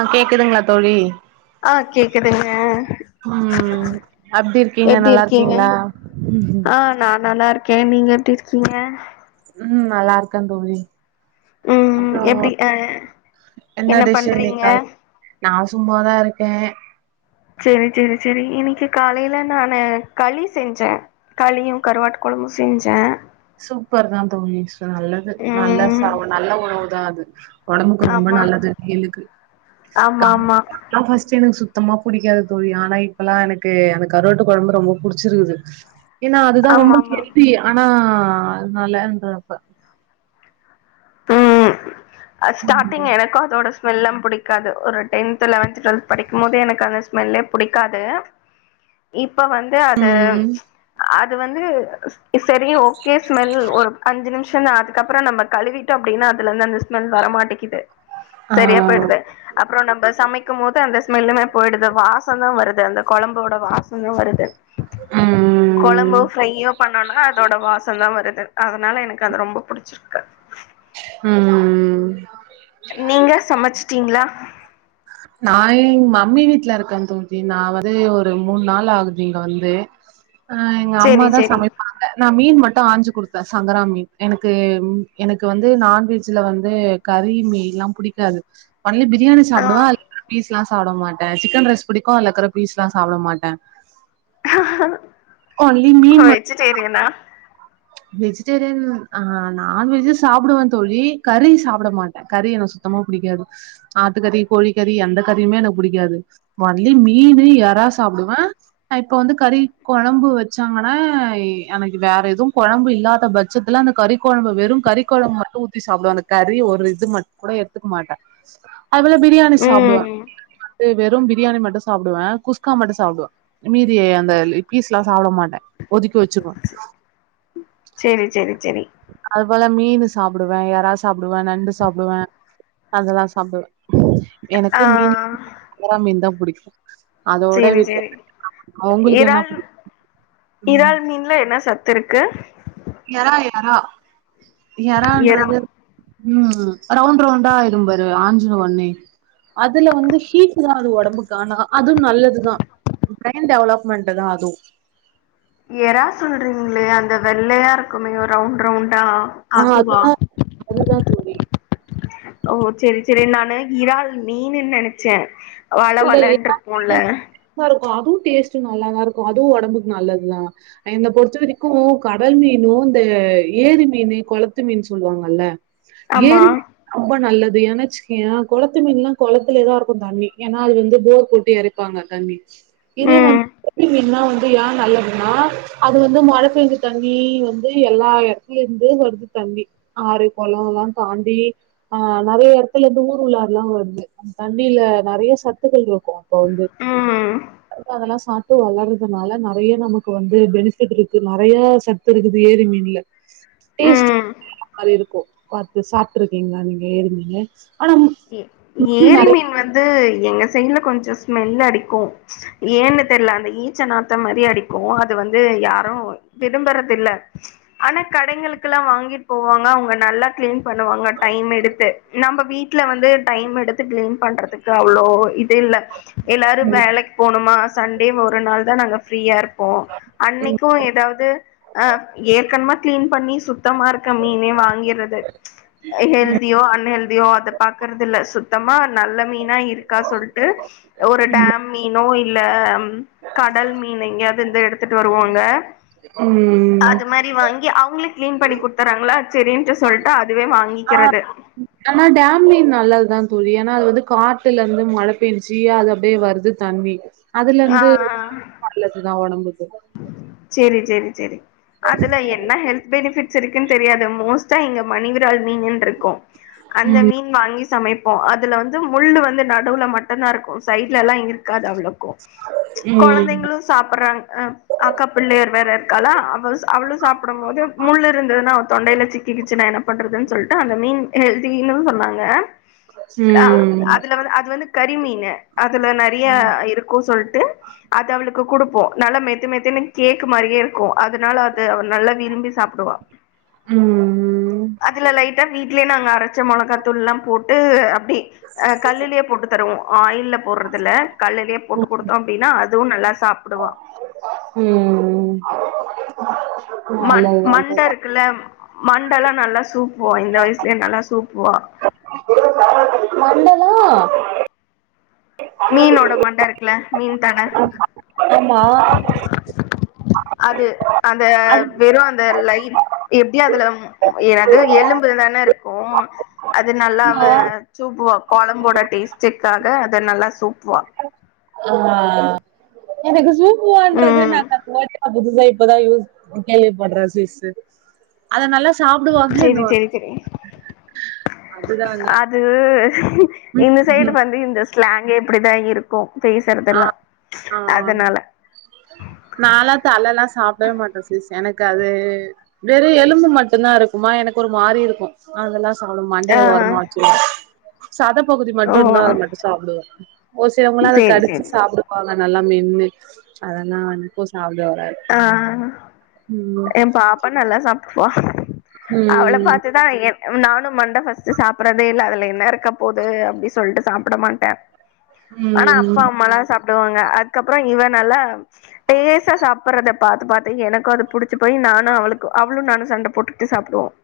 ஆஹ் கேக்குதுங்களா தோழி ஆஹ் கேக்குதுங்க ம் அப்டி இருக்கீங்க எப்டி நல்லா இருக்கீங்க இருக்கீங்களா ம் ஆஹ் நான் நல்லா இருக்கேன் கே நீங்க எப்டி இருக்கீங்க உம் நல்லா இருக்கன் தோழி உம் அப்றோ எப்டி அஹ் என்ன பண்றீங்க சும்மாதான் இருக்கேன் சரி சரி சரி இன்னைக்கு காலையில் நானு களி செஞ்சேன் களியும் கருவாட்டு குழமும் செஞ்சேன் சூப்பர் தான் தோழி நல்லது நல்ல ச ம் நல்ல உணவு தான் அது [inaudible] ஒடம்புக்கு ரொம்ப ஆமா நல்லது வெயிலுக்கு ஆமா ஆமா [unintelligible] சுத்தமா பிடிக்காது தோழி ஆனா இப்பெல்லா எனக்கு அந்த கருவாட்டு கொழம்பு ரொம்ப புடிச்சிருக்குது ஏன்னா அதுதா ஆமா ரொம்ப ஆமா ஹெல்தி ஆனா ஆஹ் அதனால இந்த இப்ப உம் உம் ஆ ஸ்டார்டிங் ம் எனக்கும் அதோட ஸ்மெல்லாம் பிடிக்காது ஒரு டென்த் லெவன்த் டுவெல்த் படிக்கும்போது எனக்கு அந்த ஸ்மெல்லே பிடிக்காது இப் இப்ப வந்து அது ம் அ அது வந்து ஸ் சரி ஓகே ஸ்மெல் ஒரு அஞ்சு நிமிஷ சரின்னு அதுக்கப்றோ நம்ம கழுவிட் அப்டின்னா அதுல இருந்து அந்த ஸ்மெல் வர மாட்டேங்கிது சரியா ஆ போயிடுது அப்றோ நம்ம சமைக் க்கும் போது அந்த ஸ்மெல்லுமே போயிடுது வாசந்தா வருது அந்த கொழம்போட வாசந்தா வருது கொழம்போ ம் ஃப்ரையோ பண்ணோம்னா அதோட வாசம்தா வருது அதனால எனக்கு அது ரொம்ப புடிச்சிருக்கு ம் நீங்க சமைச் ச்சீங்ளா நா எங் மம்மி வீட்ல இருக்கே தோழி நா வந்து ஒரு மூணு நாள் ஆகுது இங்க வந்து ஆஹ் எங்க சேரி அம்மாதா சேரி சமைப்பாங்க நா மீண் மட்டு ஆஞ்சு குடுத்தே சங்கரா மீன் எனக்கு எனக்கு வந்து நான்வெஜ்ல வந்து கறி மீன்லாம் புடிக்காது ஒன்லி பிரியாணி ச ஆ [unintelligible] லாம் சாப்ட மாட்டே சிக்கன் ரைஸ் பிடிக்கு அதுல இருக்கிற பீஸ்லா சாப்டமாட்டே அஹாஹ்ஹா ஓ ம வெஜிடேரியனா வெஜிடேரியன் ஆஹ் நான்வெஜ்ஜூ சாப்டுவே தோழி கறி சாப்பிட மாட்டே கறி எனக்கு சுத்தமா பிடிக்காது ஆட்டுக்கறி கோழிக் கறி எந்த கறியுமே எனக்கு பிடிக்காது ஒன்லி மீனு, எறா சாப்டுவே ஆ இப்ப வந்து கறி கொழம்பு வச்சாங்கன்னா எனக்கு வேற எதுவு கொழம்பு இல்லாத பட்சத்துல அந்த கறிக் கொழம்பு வெறும் கறி கொழம்பு மட்டும் ஊத்தி சாப்டுவே அந்த கறி ஒரு இது மட்டும் கூட எடுத்துக்க மாட்டே அதுல பிரியாணி சாப்டுவே ம் அ வெறும் பி பிரியாணி மட்டும் சாப்டுவே குஸ்கா மட்டு சாப்டுவே மீதி அந்த பீஸ் எல்லா சாப்ட மாட் [unintelligible] த்து வச்சுக்குவே செரி செரி சரி இப்ல மீன் சாப்புடுவேன் இறா சாப்புடுவேன் நண்டு சாப்பிடுவேன் அதெல்லாம் சாப்டுவேன் ஆ எனக்கு மீன் இறாமீனு தான் புடிக்கும் [inaudible] சேரி சேரி உங்களுக்கு என்ன இறால் புடிக்கு இறால் மீன்ல என்ன சாப் தெருக்கு எரா எரா எறா எரான்றது உம் ரவுண்ட் ரவுண்டா ஆயிரும்பாரு ஆஞ்சின ஒன்னே அதுல வந்து ஹீட் தான் அது உடம்புக்கு அதுவும் நல்லது தா ஃபிரைன் டெவலப்மென்ட் தா அதும் யரா சொல்றீங்களே அந்த வெள்ளையா இருக்குமே ரவுண்ட் ரவுண்ட் னா ஆ அதுவா அதுதா அதுதா தோழி ஓ சரி சரி நானு இறால் மீனுன் நினைச்சேன் வழ வழனுருக்குல அதுவும் டேஸ்ட்டும் நல்லாதான் இருக்கும் அதுவும் உடம்புக்கு நல்லதுதான் என்ன பொறுத்த வரைக்கும் கடல் மீனும் இந்த ஏரி மீனு குளத்து மீனு சொல்லுவாங்கள்ல ஆமா ஏரி‌ மீனு ரொம்ப நல்லது அது என்னச்சிகயேன் கொளத்து மீன்ல்லாம் கொளத்துலேதான் இருக்கும் தண்ணி ஏன்னா அது வந்து போர் போட்டு இரைப்பாங்க தண்ணீ இது ம் வந்துட்டு என்னா அ ஏன் நல்லதுன்னா அது வந்து மழை பெஞ்ச தண்ணி வந்து எல்லா இடத்துல இருந்து வருது தண்ணி ஆறு குளம் எல்லாம் தாண்டி அஹ நிறைய இடத்துல இருந்து ஊர் உள்ளாற எல்லாம் வருது அ தண்ணியில நெறைய சத்துகள் இருக்கும் ப்ப வந்து ம் அதுகாகல்லாம் சா சத்து வளர்றதுனால நெறைய நமக்கு வந்து பெனிபிட் இருக்கு நெறைய சத்து இருக்குது ஏரி மீனுல டேஸ்ட் ம் மாரி இருக்கு பாத்து சாப்புட்டுருக்கீங்களா நீங்க ஏரி மீனு ஏ ஏரி மீன் வந்து எங்க செய்ல கொஞ்சம் ஸ்மெல் அடிக்கும் ஏன்னு தெரியல அந்த ஈச்ச நாத்த மாதிரி அடிக்கும் அது வந்து யாரும் விரும்பறதில்ல ஆனா கடைகளுக்குல்லாம் வாங்கிட்டு போவாங்க அவங்க நல்லா கிளீன் பண்ணுவாங்க டைம் எடுத்து நம்ம வீட்டு வீட்ல வந்து டைம் எடுத்து கிளீன் பண்றதுக்கு அவ்ளோ இல்ல எல்லாரு வேலைக்கு போணுமா சண்டே ஒரு நாள் தான் நாங்க ப்ஃரீயா இருப்போம் அன்னைக்கும் ஏதாவது அ ஏற்கனமா கிளீன் பண்ணி சுத் சுத்தமா இருக்க மீனே வாங்கிறது ஹெல்தியோ அன்ஹெல்தியோ அத பாக்கறதுல்ல சுத்தமா நல்ல மீனா இருக்கா சொல்டு ஒரு டேம் மீனோ இல்ல அம் ம் கடல் மீன் எங்யாவது இருந்தா எடுத்துட்டு வருவாங்க ம் அது மரி வாங்கி அவங்களுக்கு கிளீன் பண்ணி குடுத்தறாங்களா செரின்னு சொல்ட்டு அது அஹ் ஆனா டாம்லி நல்லதுதா தோழி ஏனா அது வந்து காட்டுல இருந்து மழ பெய்ஞ்சி அது அப்டே வருது தண்ணி அதுல ஆ இருந்து ஆ நல்லதுதா உடம்புக்கு செரி செரி செரி அதுல என்ன ஹெல்த் பெனிஃபிட்ஸ் இருக்குன் தெரியாது மோஸ் [unintelligible] எங்க [unintelligible] இருக்கோ அந்த ம் மீன் வாங்கி சமைப்போம் அதுல வந்து முள்ளு வந்து நடுவுல மட்டுமந்தா இருக்கும் சைட்லலா இருக்காது அவ்ளோ கோ ம் குழந்தைங்களு சாப்பிடுறாங்க ஹ பிள்ளைகள் வேற இருக்காளா அவ-அவளு சாப்பிடும் போது முள் இருந்ததுன்ன அவ தொண்டையில சிக்கி கிச்சு நா என்ன பண்றதுன்னு சொல்லிட்டு அந்த மீன் ஹெல்த்தினு சொன்னாங்க ஹ ம் அதுல வந்து அது வந்து கரிமீன அதுல நெறைய இருக்கு சொல்ட்டு அது அவளுக்கு கொடுப்போ நல மே மெத்து-மெத்துனு கேக் மாரியே இருக்கோ அதனால அது அவ நல்லா விரும்பி சாப்பிடுவா ம் அதுல லைட்டா வீ்ட்லயே நாங்க அரைச்ச மொளகாத்தூள்ளா போட்டு அ அப்டி அ கல்லிலே போட்டு தருவோம் ஆஹ் இல்ல போடுறதுல்ல கல்லிலே போட்டு குடுத்தோ அப்டின்னா அ அதுவும் நல்லா சாப்பிடுவா உம் மண்-மண்ட இருக்குல்ல மண்டெல்லாம் நல்லா சூப் போ இந்த வயசுலே நல்லா சூப்புவா மண்டலா மீனோட மண்ட இருக்கல மீன் தல ஆமா அது அந்த வெறு அந்த லை எப்டி அதுல என்னது எலும்புதானே இருக்கு அது நல்லாவா சூப்புவா குழம்போட டேஸ்டுக்காக அத நல்லா வா ஆ இதுகுசூப் ஓ அன்றது ம் [unintelligible] புதுசா இப்பதா யூஸ் கேள்விப்பட்ற சீஸ்டர் அதனால சேரி செரி செரி அதுதா நா அது ம் இந்த சைடு ம் வந்து இந்த ஸ்லாங்கே இப்டிதான் இருக்கும் ஆ ஆ நாலா தலல்லா சாப்படவே மாட்டே சிஸ்டர் எனக்கு அது வெறோ எலும்பு மட்டும்தாயிருக்குமா எனக்கு ஒரு மாரியிருக்கும் அதெல்லா சொவள்ளு ஆ மண்டைய ஓரமா வெச்சில்லா சதப்பகுதி ஓ மட்டும்யிருந்தா அத மட்டோ சாப்புடுவே ஓ சிலவங்களா அத சேரி வெச்சு சேரி சாப்டுமான்னு நல்லா மென்னு அத நான் இன்னிக்கும் சாப்புடுவே ஆஹ் என் பாப்பா நல்லா சாப் வா அவள ம் பார்த்துதா நானோ மண்ட ஃபஸ்ட் சாப்புடவேயில்ல அதுல என்னயிருக்க போது அப்டின்னு சொல்லிட்டு சாப் புட மாட்டேன் ஆனா அப்பா ம் அம்மாலா சாப்புடுவாங்க அதுக்கப்பரம் இவ நலா பேச சாப் பாத்து பாத்து எனக்கோம் அது புடிச்சு போய் நானோ அவளுக்கு அவளோ நானோ சண்ட போட்டுட்டு சாப்படுவோம்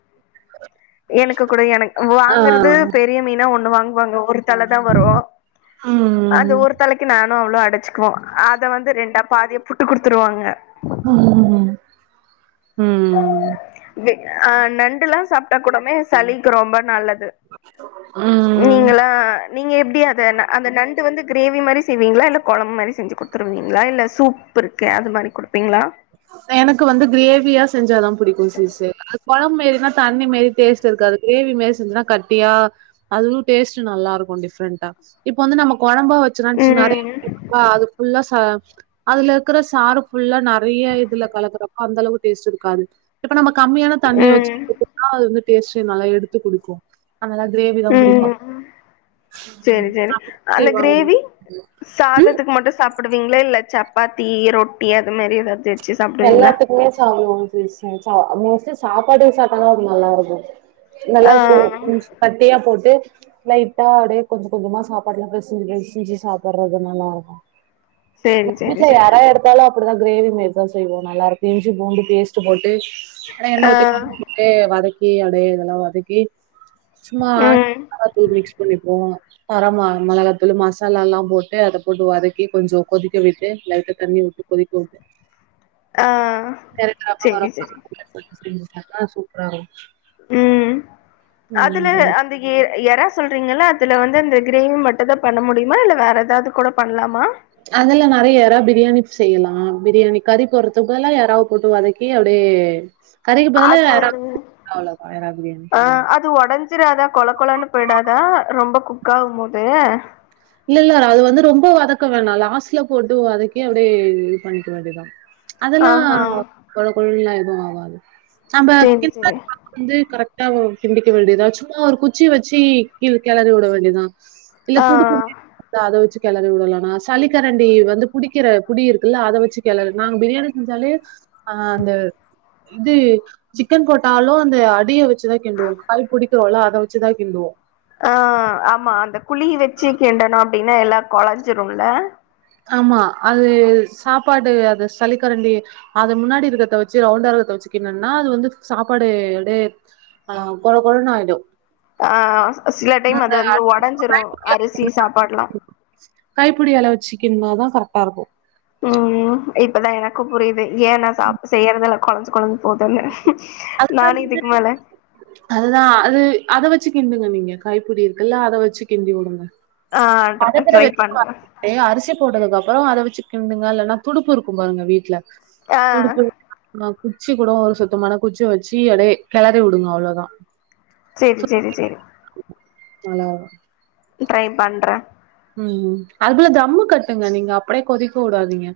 எனக்கு கூட எனக்கு ஆ வாங்குறது பெரிய மீனு ஒண்ணு வாங்க வாங்க ஒர் தலதா வரும் அந்த ம் ஒரு தலைக்கு நா அவளோ அடிச்சிக்குவோ அத வந்து ரெண்டா பாதியா புட்டு குடுத்துருவாங்க குகூம் உம் ஆஹ் நண்டுல்லா சாப்டா கூடமே சளிக்கு ரொம்ப நல்லது உம்ம் நீங்களா நீங்க எப்டி அத அந்த நண்டு வந்து கிரேவி மாரி செய்வீங்களா இல்ல கொழம்பு மாரி செஞ்சு கொடுத்துருவீங்களா இல்ல சூப் பிருக்கே அது மாதிரி குடுப்பீங்களா எனக்கு வந்து கிரேவியா செஞ்சாதா புடிக்கும் சிஸ்டர் அது கொழம் மேரி தண்ணி மாரி டேஸ்ட் இருக்காது கிரேவி மாரி செஞ்சன்னா கட்டியா அது டேஸ்ட் நல்லா இருக்கோ டிஃப்ரெண்டா இப்ப வந்து நம்ம கொழ ரொம்பா வெச்சோன்னா நெறைய ம் இரு அது புல்லா அதுல இருக்குற சாறு புல்லா நெறைய இதுல கலக்குறப்ப அந்த அளவுக்கு டேஸ்ட் இருக்காது இப்ப நம்ம கம்மியான தண்ணிய வெச்சு ம் கிட்ட அது வந்து டேஸ்டே நல்லா எடுத்து குடுக்கும் அதல்ல கிரேவி தான் புடிக்கும் ம் சேரி சேரி அந்த சாப்படுவீங்களா இல்ல சப்பாத்தி ரொட்டி அது மரி ஏதாவது வச்சு சாப்டுவீங்களா எல்லாத்துக்குமே சாப்பிடுவோம் [unintelligible] சாப்பாடு சாப்பிட்டா அது நல்லா இருக்கும் நல்லா போ ஆ கட்டியா போட்டு லைட்டா அப்படியே கொஞ்சம் கொஞ்சமா சாப்பாட்டுல பேசி ஞ்சு சாப்புடுறது நல்லா இருக்கும் சேரி சேரி வீட்ல சேரி எரா எடுத்தாலும் ப்படிதான்கிரேவி மேல் தான் செய்வோம் நல்லாக்கும் இஞ்சு பூண்டு பேஸ்ட் போட்டு ஆன எண்ண ஆ ஊத்தி [unintelligible] வதக் கீ அடைய இதெல்லாம் வதக்கி ம் சும்மாமிளகாத்தூள் மிக்ஸ் பண்ணி போம் தர மா மிளகத்தூள் மசாலாலாம் போட்டு அத போட்டு வதக்கி கொஞ்சம் கொதிக்க விட்டு லைட்ட தண்ணி விட்டு கொதிக்க விட்டு ஆ எறக்கரப்ப சேரி சேரி கருவேப்பில [unintelligible] இன்ஸ்டண்டா சூப்பரா இருக்கும் உம் அதுல அந்த எ எரா சொல்றீங்கல்ல அதுல வந்து இந்த கிரேவி மட்டும் தான் பண்ண முடியுமா இல்ல வேற ஏதாவது கூட பண்ணலாமா அதுல நெறைய எறா பிரியாணி செய்யலாம் பிரியாணி கறி போறதுக்குபதில எறாவ போட்டு வதக்கி அப்டியே கறிக்கு பதிலா அது எறா அவ்ளோதான் எறா பிரியாணி ஹ அது உடஞ்சிராதா குழ குளன்னு போயிடாதான் ரொம்ப குக்காகும் போது இல்ல - இல்ல அது வந்து ரொம்ப வதக்க வேணாம் லாஸ்ட்ல போட்டு வதக்கி அப்டியே இது பண்ணிக்க வேண்டியதான் அதெல்லாம் ஆஹா கொழ கொழன்ல இல்ல ஆவாது நம்ப சேரி கி சேரி [unintelligible] வந்து கரெக்ட் [unintelligible] கிண்டிக்க வேண்டியதுதா சும்மா ஒரு குச்சி வச்சி கில கேலரி விட வேண்டியதுதான் இல ஆ துடுப்பும் அத வச்சு கிளறி விடலாம்னா சளிக்கரண்டி வந்து புடிக்கிற புடி இருக்குல்ல அதை வச்சு கிளறி நாங்க பிரியாணி செஞ்சாலே ஹ அந்த இது சிக்கன் போட்டாலும் அந்த அடிய வச்சுதான் கிண்டுவோம் கைய் புடிக்கிறோள அத வச்சுதான் கிண்டுவோம் ஆஹ ஆமா அந்த குழி வச்சு கிண்டனும் அப்டின்னா எல்லாம் கொழஞ்சிரும்ல ஆமா அது சாப்பாடு அது சளிக்கரண்டி அது முன்னாடி இருக்கத வச்சு ரவுண்டா இருக்கத வச்சுக்கின்டன்னா அது வந்து சாப்பாடு அடு அஹ குழ - குழன்னு ஆயிடும் ஆ சில டைம் அது வந்து ஒடஞ்சிடும் அரிசி சாப்பாடுலாம் கின்னா தா கரெக்டா இருக்கும் உம் இப்பதான் என் இப்ப புரியது ஏன் நா சாப்பா செய்றதுல கொளஞ்சு கொளஞ்சு போதல நானும் இதுக்கு மேல அதுதான் அது அத வச்சு கிண்டுங்க நீங்க கைப்பிடி இருக்குல்ல அத வச்சு கிண்டி வுடுங்க ஆ மரத்த ட்ரை வெ பண்றே அரிசி [unintelligible] போட்டதுக்கு அப்புறம் அத வச்சு கிண்டுங்க இல்லன்னா துடுப்பு இருக்கும் பாருங்க வீட்ல ஆ துடுப்பு நா குச்சி கூட ஒரு சுத்தமான குச்சிய வச்சு அப்டியே கிளறி விடுங்க அவ்ளதான் சேரி சேரி சேரி நல்லா இரு ட்ரை பண்றேன் உம் அதுல தம்மு கட்டுங்க நீங்க அப்டியே கொதிக்க வுடாதீங்க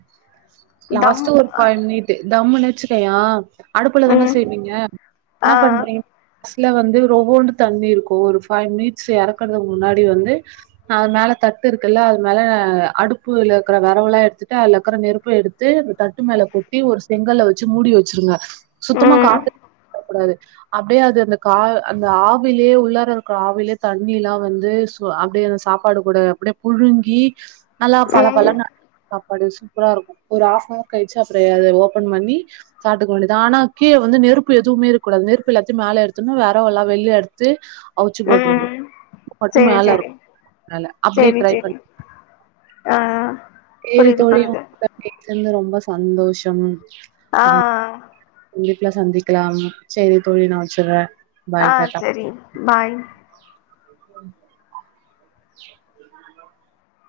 தம் லாஸ்ட்டா ஒரு பை மினிட்டு தம் நச்சுக்கையா அடுப்புல தானே ம் செய்வீங்க என்ன ஆ பண்றீங்க கடசில வந்து ரொவோண்டு தண்ணி இருக்கும் ஒரு பைவ் மினிட்ஸ் இறக்கறதுக்கு முன்னாடி வந்து அது மேல தட்டு இருக்குல்ல அது மேல அடுப்புல இருக்கற விரவெல்லாம் எடுத்துட்டு அதுல இருக்கற நெருப்பு எடுத்து தட்டு மேல கொட்டி ஒரு செங்கல்ல வச்சு மூடி வச்சிருங்க சுத்தமா ம் காத்து போக கூடாது அப்டியே அது அந்த கா அந்த ஆவிலேயே உள்ளார இருக்க ஆவிலேயே தண்ணி எல்லாம் வந்து அப்டியே அந்த சாப்பாடு கூட அப்டியே புழுங்கி நல்லா பல ம் பலன்னு அப்படி சூப்பரா இருக்கும் ஒரு ஹாப்நவர் கழிச்சு அப்புற அத ஓப்பன் பண்ணி சாப்டுக்க வேண்டியதுான் ஆனா கீழ வந்து நெருப்பு எதுவுமே இருக்கடாது நெருப்பு எல்லாத்தையும் மேல எடுத்தருனும் வெரவா எல்லாம் வெளிய எடுத்து அச்சு போட்ரனும் ம் மட்டும் சேரி மேல சேரி இருக்கும் மேல அப்டி சேரி ட்ரை சேரி ஆஹன் ஏ தொழில் ம் ரொம்ப [unintelligible] சந்தோஷம் ஆ, ஆஹன் கண்டிப்பா சந்திக்கலாம் சேரி தோழி நா வைச்சுறேன் ஆஹ சேரி பாய் உம்